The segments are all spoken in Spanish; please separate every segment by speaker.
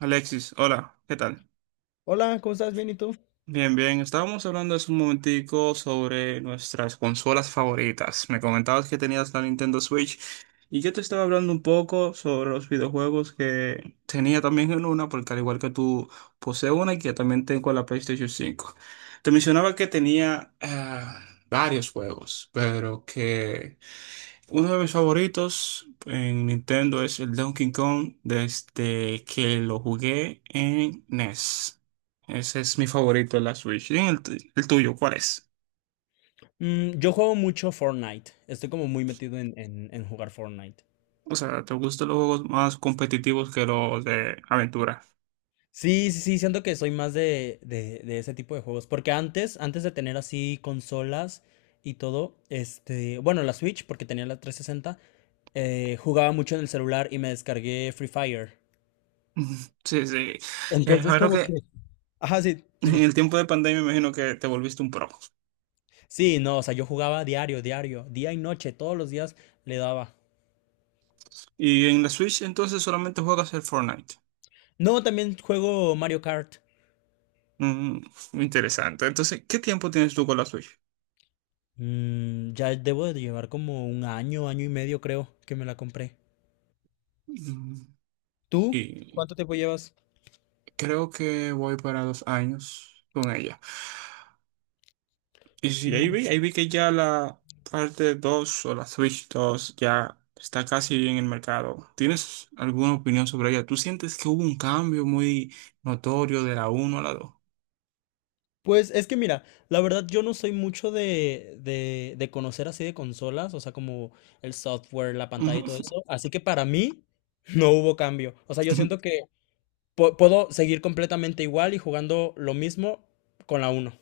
Speaker 1: Alexis, hola, ¿qué tal?
Speaker 2: Hola, ¿cómo estás? ¿Bien y tú?
Speaker 1: Bien, bien, estábamos hablando hace un momentico sobre nuestras consolas favoritas. Me comentabas que tenías la Nintendo Switch y yo te estaba hablando un poco sobre los videojuegos que tenía también en una, porque al igual que tú poseo una y que también tengo la PlayStation cinco. Te mencionaba que tenía varios juegos, pero que uno de mis favoritos en Nintendo es el Donkey Kong desde que lo jugué en NES. Ese es mi favorito de la Switch. ¿Y el tuyo, cuál es?
Speaker 2: Yo juego mucho Fortnite. Estoy como muy metido en jugar Fortnite.
Speaker 1: O sea, ¿te gustan los juegos más competitivos que los de aventura?
Speaker 2: Sí, sí, sí, siento que soy más de ese tipo de juegos. Porque antes de tener así consolas y todo, este, bueno, la Switch, porque tenía la 360, jugaba mucho en el celular y me descargué Free Fire.
Speaker 1: Sí, sí.
Speaker 2: Entonces,
Speaker 1: Claro
Speaker 2: como que.
Speaker 1: que
Speaker 2: Ajá, sí,
Speaker 1: en
Speaker 2: dime.
Speaker 1: el tiempo de pandemia me imagino que te volviste un pro.
Speaker 2: Sí, no, o sea, yo jugaba diario, diario, día y noche, todos los días le daba.
Speaker 1: Y en la Switch entonces solamente juegas el Fortnite.
Speaker 2: No, también juego Mario Kart.
Speaker 1: Mm, interesante. Entonces, ¿qué tiempo tienes tú con la Switch?
Speaker 2: Ya debo de llevar como un año, año y medio creo que me la compré.
Speaker 1: Mm,
Speaker 2: ¿Tú?
Speaker 1: Y
Speaker 2: ¿Cuánto tiempo llevas?
Speaker 1: Creo que voy para dos años con ella. Y sí,
Speaker 2: Mm,
Speaker 1: ahí vi que ya la parte 2 o la Switch dos ya está casi en el mercado. ¿Tienes alguna opinión sobre ella? ¿Tú sientes que hubo un cambio muy notorio de la uno a la dos?
Speaker 2: Pues es que mira, la verdad yo no soy mucho de conocer así de consolas, o sea, como el software, la pantalla y todo
Speaker 1: Ujú.
Speaker 2: eso. Así que para mí no hubo cambio. O sea, yo siento que puedo seguir completamente igual y jugando lo mismo con la uno.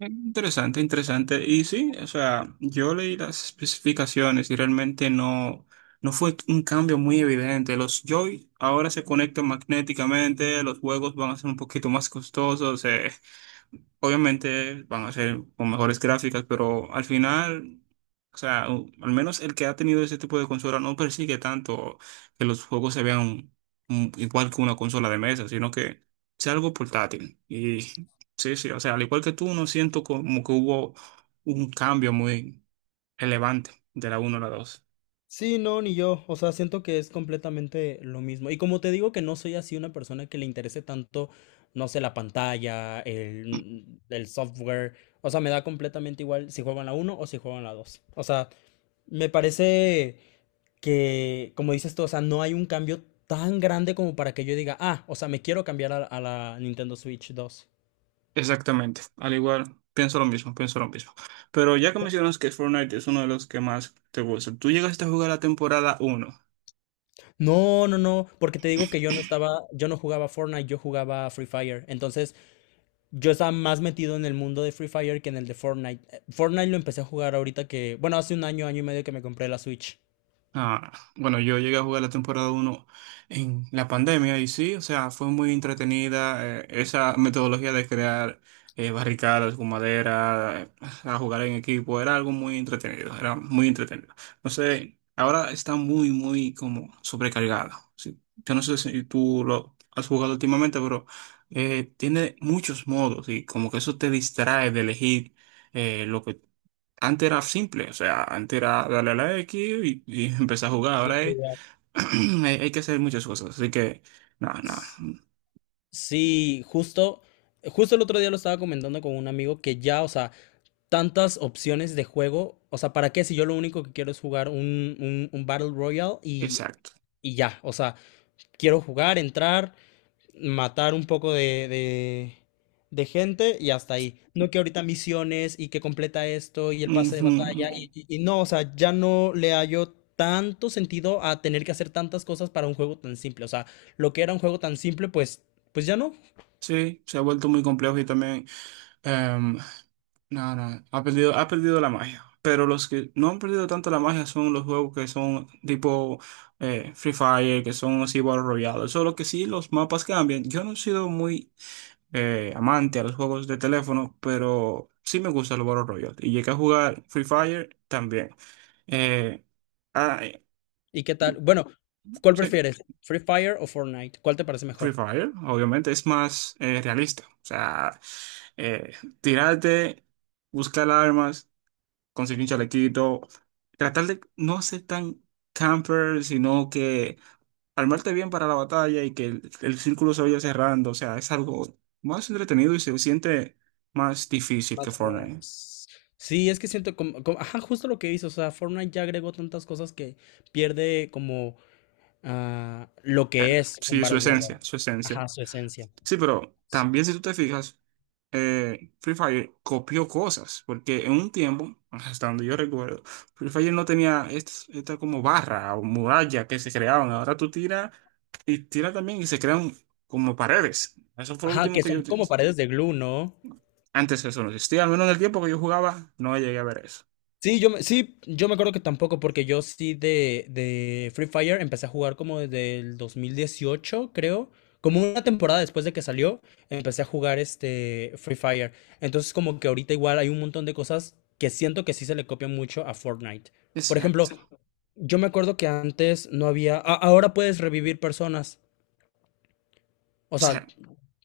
Speaker 1: Interesante, interesante. Y sí, o sea, yo leí las especificaciones y realmente no fue un cambio muy evidente. Los Joy ahora se conectan magnéticamente, los juegos van a ser un poquito más costosos. Obviamente van a ser con mejores gráficas, pero al final, o sea, al menos el que ha tenido ese tipo de consola no persigue tanto que los juegos se vean igual que una consola de mesa, sino que sea algo portátil. Y sí, sí, o sea, al igual que tú, no siento como que hubo un cambio muy elevante de la uno a la dos.
Speaker 2: Sí, no, ni yo. O sea, siento que es completamente lo mismo. Y como te digo que no soy así una persona que le interese tanto, no sé, la pantalla, el software. O sea, me da completamente igual si juegan la uno o si juegan la 2. O sea, me parece que, como dices tú, o sea, no hay un cambio tan grande como para que yo diga, ah, o sea, me quiero cambiar a la Nintendo Switch 2.
Speaker 1: Exactamente, al igual, pienso lo mismo, pienso lo mismo. Pero ya que mencionas que Fortnite es uno de los que más te gusta, ¿tú llegaste a jugar la temporada uno?
Speaker 2: No, no, no, porque te digo que yo no estaba, yo no jugaba Fortnite, yo jugaba Free Fire. Entonces, yo estaba más metido en el mundo de Free Fire que en el de Fortnite. Fortnite lo empecé a jugar ahorita que, bueno, hace un año, año y medio que me compré la Switch.
Speaker 1: Ah, bueno, yo llegué a jugar la temporada uno en la pandemia y sí, o sea, fue muy entretenida esa metodología de crear barricadas con madera, a jugar en equipo, era algo muy entretenido, era muy entretenido. No sé, ahora está muy, muy como sobrecargada. Sí. Yo no sé si tú lo has jugado últimamente, pero tiene muchos modos y como que eso te distrae de elegir lo que antes era simple, o sea, antes era darle a la X y empezar a jugar.
Speaker 2: Y
Speaker 1: Ahora hay,
Speaker 2: jugar.
Speaker 1: hay que hacer muchas cosas, así que, no, no,
Speaker 2: S- Sí, justo el otro día lo estaba comentando con un amigo que ya, o sea, tantas opciones de juego, o sea, ¿para qué si yo lo único que quiero es jugar un Battle Royale y,
Speaker 1: exacto.
Speaker 2: y ya, o sea, quiero jugar, entrar, matar un poco de gente y hasta ahí. No que ahorita misiones y que completa esto y el pase de
Speaker 1: Ujú.
Speaker 2: batalla y no, o sea, ya no le hallo tanto sentido a tener que hacer tantas cosas para un juego tan simple. O sea, lo que era un juego tan simple, pues ya no.
Speaker 1: Sí, se ha vuelto muy complejo y también, em, no, ha perdido la magia. Pero los que no han perdido tanto la magia son los juegos que son tipo Free Fire, que son así Battle Royale. Solo que sí, los mapas cambian. Yo no he sido muy amante a los juegos de teléfono, pero sí me gusta el Battle Royale. Y llegué a jugar Free Fire también. Eh, ah, eh,
Speaker 2: ¿Y qué tal? Bueno, ¿cuál
Speaker 1: sí,
Speaker 2: prefieres? ¿Free Fire o Fortnite? ¿Cuál te parece
Speaker 1: Free
Speaker 2: mejor?
Speaker 1: Fire, obviamente, es más realista. O sea, eh, tirarte, buscar armas, conseguir un chalequito, tratar de no ser tan camper, sino que armarte bien para la batalla y que el círculo se vaya cerrando. O sea, es algo más entretenido y se siente más difícil
Speaker 2: Más
Speaker 1: que Fortnite.
Speaker 2: reales. Sí, es que siento ajá, justo lo que dices, o sea, Fortnite ya agregó tantas cosas que pierde como lo que
Speaker 1: ¿Cierto?
Speaker 2: es un
Speaker 1: Sí, su
Speaker 2: Battle Royale.
Speaker 1: esencia, su esencia.
Speaker 2: Ajá, su esencia.
Speaker 1: Sí, pero también si tú te fijas, Free Fire copió cosas, porque en un tiempo, hasta donde yo recuerdo, Free Fire no tenía esta, como barra o muralla que se creaban. Ahora tú tiras y tiras también y se crean como paredes. Eso fue lo
Speaker 2: Ajá,
Speaker 1: último
Speaker 2: que
Speaker 1: que yo...
Speaker 2: son como paredes de glue, ¿no?
Speaker 1: Antes eso no existía, al menos en el tiempo que yo jugaba, no llegué a ver eso.
Speaker 2: Sí, yo me acuerdo que tampoco, porque yo sí de Free Fire empecé a jugar como desde el 2018, creo. Como una temporada después de que salió, empecé a jugar este Free Fire. Entonces, como que ahorita igual hay un montón de cosas que siento que sí se le copian mucho a Fortnite. Por ejemplo,
Speaker 1: Exacto.
Speaker 2: yo me acuerdo que antes no había. Ahora puedes revivir personas. O
Speaker 1: O sea,
Speaker 2: sea,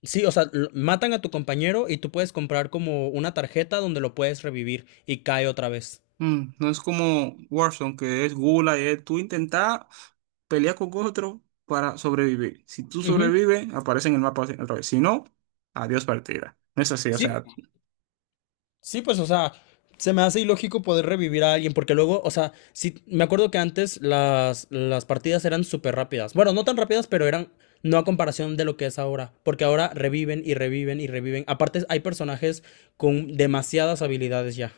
Speaker 2: sí, o sea, matan a tu compañero y tú puedes comprar como una tarjeta donde lo puedes revivir y cae otra vez.
Speaker 1: mm, no es como Warzone, que es gula y es tú intentar pelear con otro para sobrevivir. Si tú
Speaker 2: Ujú.
Speaker 1: sobrevives, aparece en el mapa otra vez. Si no, adiós partida. No es así, o
Speaker 2: Sí,
Speaker 1: sea,
Speaker 2: sí, pues, o sea, se me hace ilógico poder revivir a alguien porque luego, o sea, sí, me acuerdo que antes las partidas eran súper rápidas. Bueno, no tan rápidas, pero eran no a comparación de lo que es ahora, porque ahora reviven y reviven y reviven. Aparte, hay personajes con demasiadas habilidades ya.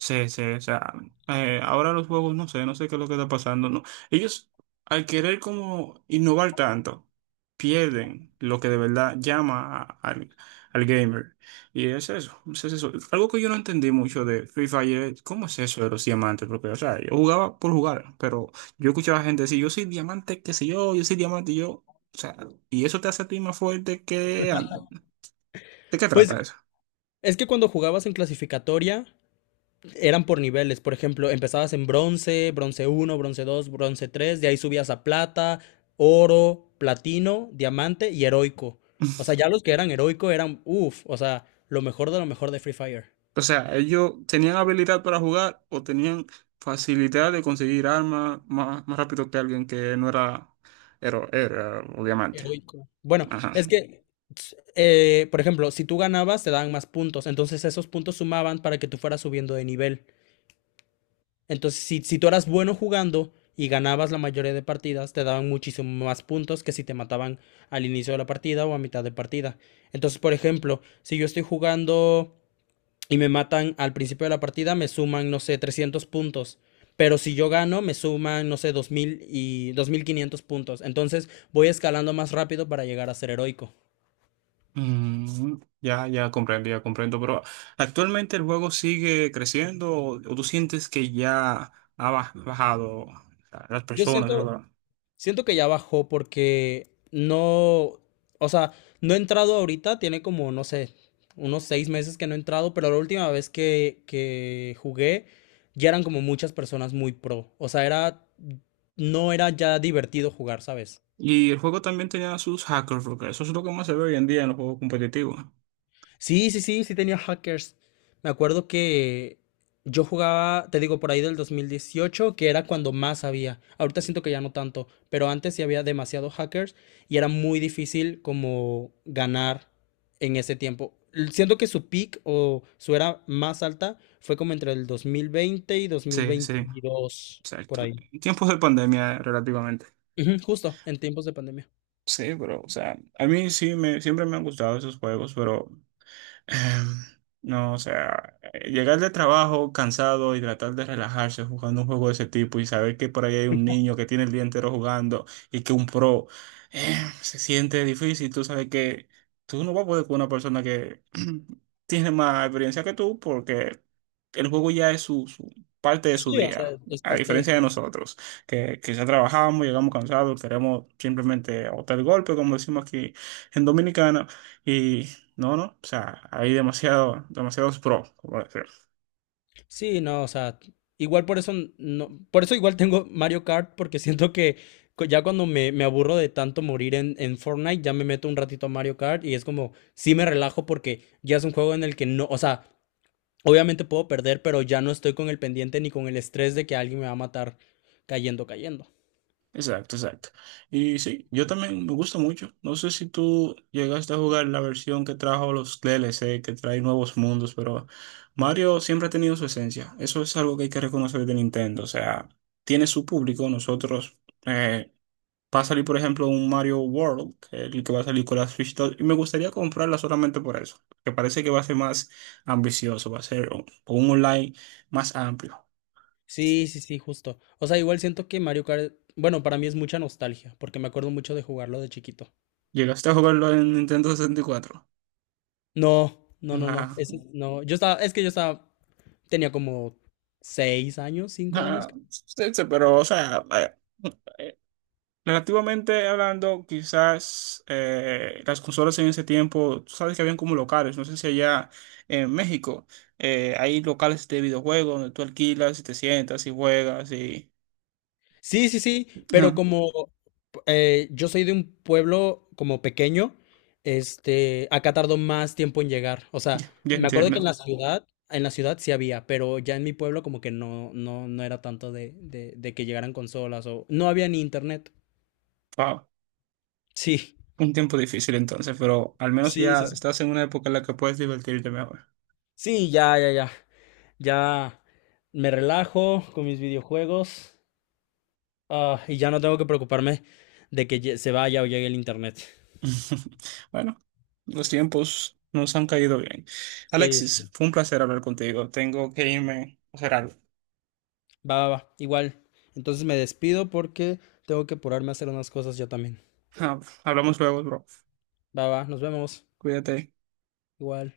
Speaker 1: sí, sí, o sea, ahora los juegos, no sé, no sé qué es lo que está pasando, ¿no? Ellos, al querer como innovar tanto, pierden lo que de verdad llama al, al gamer. Y es eso, es eso. Algo que yo no entendí mucho de Free Fire, es, ¿cómo es eso de los diamantes? Porque, o sea, yo jugaba por jugar, pero yo escuchaba gente decir, yo soy diamante, qué sé yo, yo soy diamante, y yo, o sea, y eso te hace a ti más fuerte que... ¿De qué
Speaker 2: Pues
Speaker 1: trata eso?
Speaker 2: es que cuando jugabas en clasificatoria eran por niveles, por ejemplo, empezabas en bronce, bronce uno, bronce dos, bronce tres, de ahí subías a plata, oro, platino, diamante y heroico. O sea, ya los que eran heroico eran, uff, o sea, lo mejor de Free Fire.
Speaker 1: O sea, ellos tenían habilidad para jugar o tenían facilidad de conseguir armas más, más rápido que alguien que no era héroe, era obviamente.
Speaker 2: Heroico. Bueno,
Speaker 1: Ajá.
Speaker 2: es que, por ejemplo, si tú ganabas, te daban más puntos, entonces esos puntos sumaban para que tú fueras subiendo de nivel. Entonces, si tú eras bueno jugando y ganabas la mayoría de partidas, te daban muchísimo más puntos que si te mataban al inicio de la partida o a mitad de partida. Entonces, por ejemplo, si yo estoy jugando y me matan al principio de la partida, me suman, no sé, 300 puntos. Pero si yo gano, me suman, no sé, 2000 y 2500 puntos. Entonces voy escalando más rápido para llegar a ser heroico.
Speaker 1: Mm, ya, ya comprendí, ya comprendo. Pero actualmente el juego sigue creciendo o tú sientes que ya ha bajado las
Speaker 2: Yo
Speaker 1: personas,
Speaker 2: siento,
Speaker 1: ¿verdad?
Speaker 2: Siento que ya bajó porque no, o sea, no he entrado ahorita, tiene como, no sé, unos 6 meses que no he entrado, pero la última vez que jugué ya eran como muchas personas muy pro. O sea, era, no era ya divertido jugar, ¿sabes?
Speaker 1: Y el juego también tenía sus hackers, porque eso es lo que más se ve hoy en día en los juegos competitivos.
Speaker 2: Sí, sí, sí, sí tenía hackers. Me acuerdo que yo jugaba, te digo, por ahí del 2018, que era cuando más había. Ahorita siento que ya no tanto, pero antes sí había demasiados hackers y era muy difícil como ganar en ese tiempo. Siento que su peak o su era más alta fue como entre el 2020 y
Speaker 1: Sí, sí,
Speaker 2: 2022, por
Speaker 1: exacto.
Speaker 2: ahí.
Speaker 1: En tiempos de pandemia, relativamente.
Speaker 2: Ujú, justo, en tiempos de pandemia.
Speaker 1: Sí, pero, o sea, a mí sí me, siempre me han gustado esos juegos, pero Em, no, o sea, llegar de trabajo cansado y tratar de relajarse jugando un juego de ese tipo y saber que por ahí hay un niño que tiene el día entero jugando y que un pro se siente difícil. Tú sabes que tú no vas a poder con una persona que tiene más experiencia que tú porque el juego ya es su, su parte de su
Speaker 2: Sí, o sea,
Speaker 1: día,
Speaker 2: es
Speaker 1: a
Speaker 2: parte de
Speaker 1: diferencia
Speaker 2: eso.
Speaker 1: de nosotros, que quizá trabajamos, llegamos cansados, queremos simplemente botar el golpe, como decimos aquí en Dominicana. No, no, o sea, hay demasiado, demasiados pros, por decir.
Speaker 2: Sí, no, o sea, igual por eso no, por eso igual tengo Mario Kart, porque siento que ya cuando me aburro de tanto morir en Fortnite, ya me meto un ratito a Mario Kart y es como, sí me relajo porque ya es un juego en el que no, o sea, obviamente puedo perder, pero ya no estoy con el pendiente ni con el estrés de que alguien me va a matar cayendo, cayendo.
Speaker 1: Exacto, exacto. Y sí, yo también me gusta mucho. No sé si tú llegaste a jugar la versión que trajo los DLC, que trae nuevos mundos, pero Mario siempre ha tenido su esencia. Eso es algo que hay que reconocer de Nintendo. O sea, tiene su público. Nosotros, eh, va a salir, por ejemplo, un Mario World, que es el que va a salir con la Switch 2, y me gustaría comprarla solamente por eso, que parece que va a ser más ambicioso, va a ser un online más amplio.
Speaker 2: Sí, sí, sí, justo. O sea, igual siento que Mario Kart, bueno, para mí es mucha nostalgia, porque me acuerdo mucho de jugarlo de chiquito.
Speaker 1: Llegaste a jugarlo en Nintendo 64.
Speaker 2: No, no, no, no.
Speaker 1: Ah,
Speaker 2: Ese, no, yo estaba, es que yo estaba tenía como 6 años, 5 años.
Speaker 1: sí, sí, pero, o sea, eh, relativamente hablando, quizás las consolas en ese tiempo, tú sabes que habían como locales, no sé si allá en México hay locales de videojuegos donde tú alquilas y te sientas y juegas y...
Speaker 2: Sí, sí, sí, pero
Speaker 1: Ah,
Speaker 2: como yo soy de un pueblo como pequeño, este, acá tardó más tiempo en llegar. O sea,
Speaker 1: ya, ya
Speaker 2: me acuerdo
Speaker 1: entiendo.
Speaker 2: que en la ciudad sí había, pero ya en mi pueblo como que no, no, no era tanto de que llegaran consolas o no había ni internet.
Speaker 1: Wow,
Speaker 2: Sí,
Speaker 1: un tiempo difícil entonces, pero al menos
Speaker 2: sí,
Speaker 1: ya
Speaker 2: sí, sí.
Speaker 1: estás en una época en la que puedes divertirte mejor.
Speaker 2: Sí, ya, ya, ya. Ya me relajo con mis videojuegos. Ah, y ya no tengo que preocuparme de que se vaya o llegue el internet.
Speaker 1: Bueno, los tiempos nos han caído bien.
Speaker 2: Sí, sí.
Speaker 1: Alexis, fue un placer hablar contigo. Tengo que irme a hacer algo.
Speaker 2: Va, va, va. Igual. Entonces me despido porque tengo que apurarme a hacer unas cosas ya también.
Speaker 1: Ah, hablamos luego, bro.
Speaker 2: Va, va. Nos vemos.
Speaker 1: Cuídate.
Speaker 2: Igual.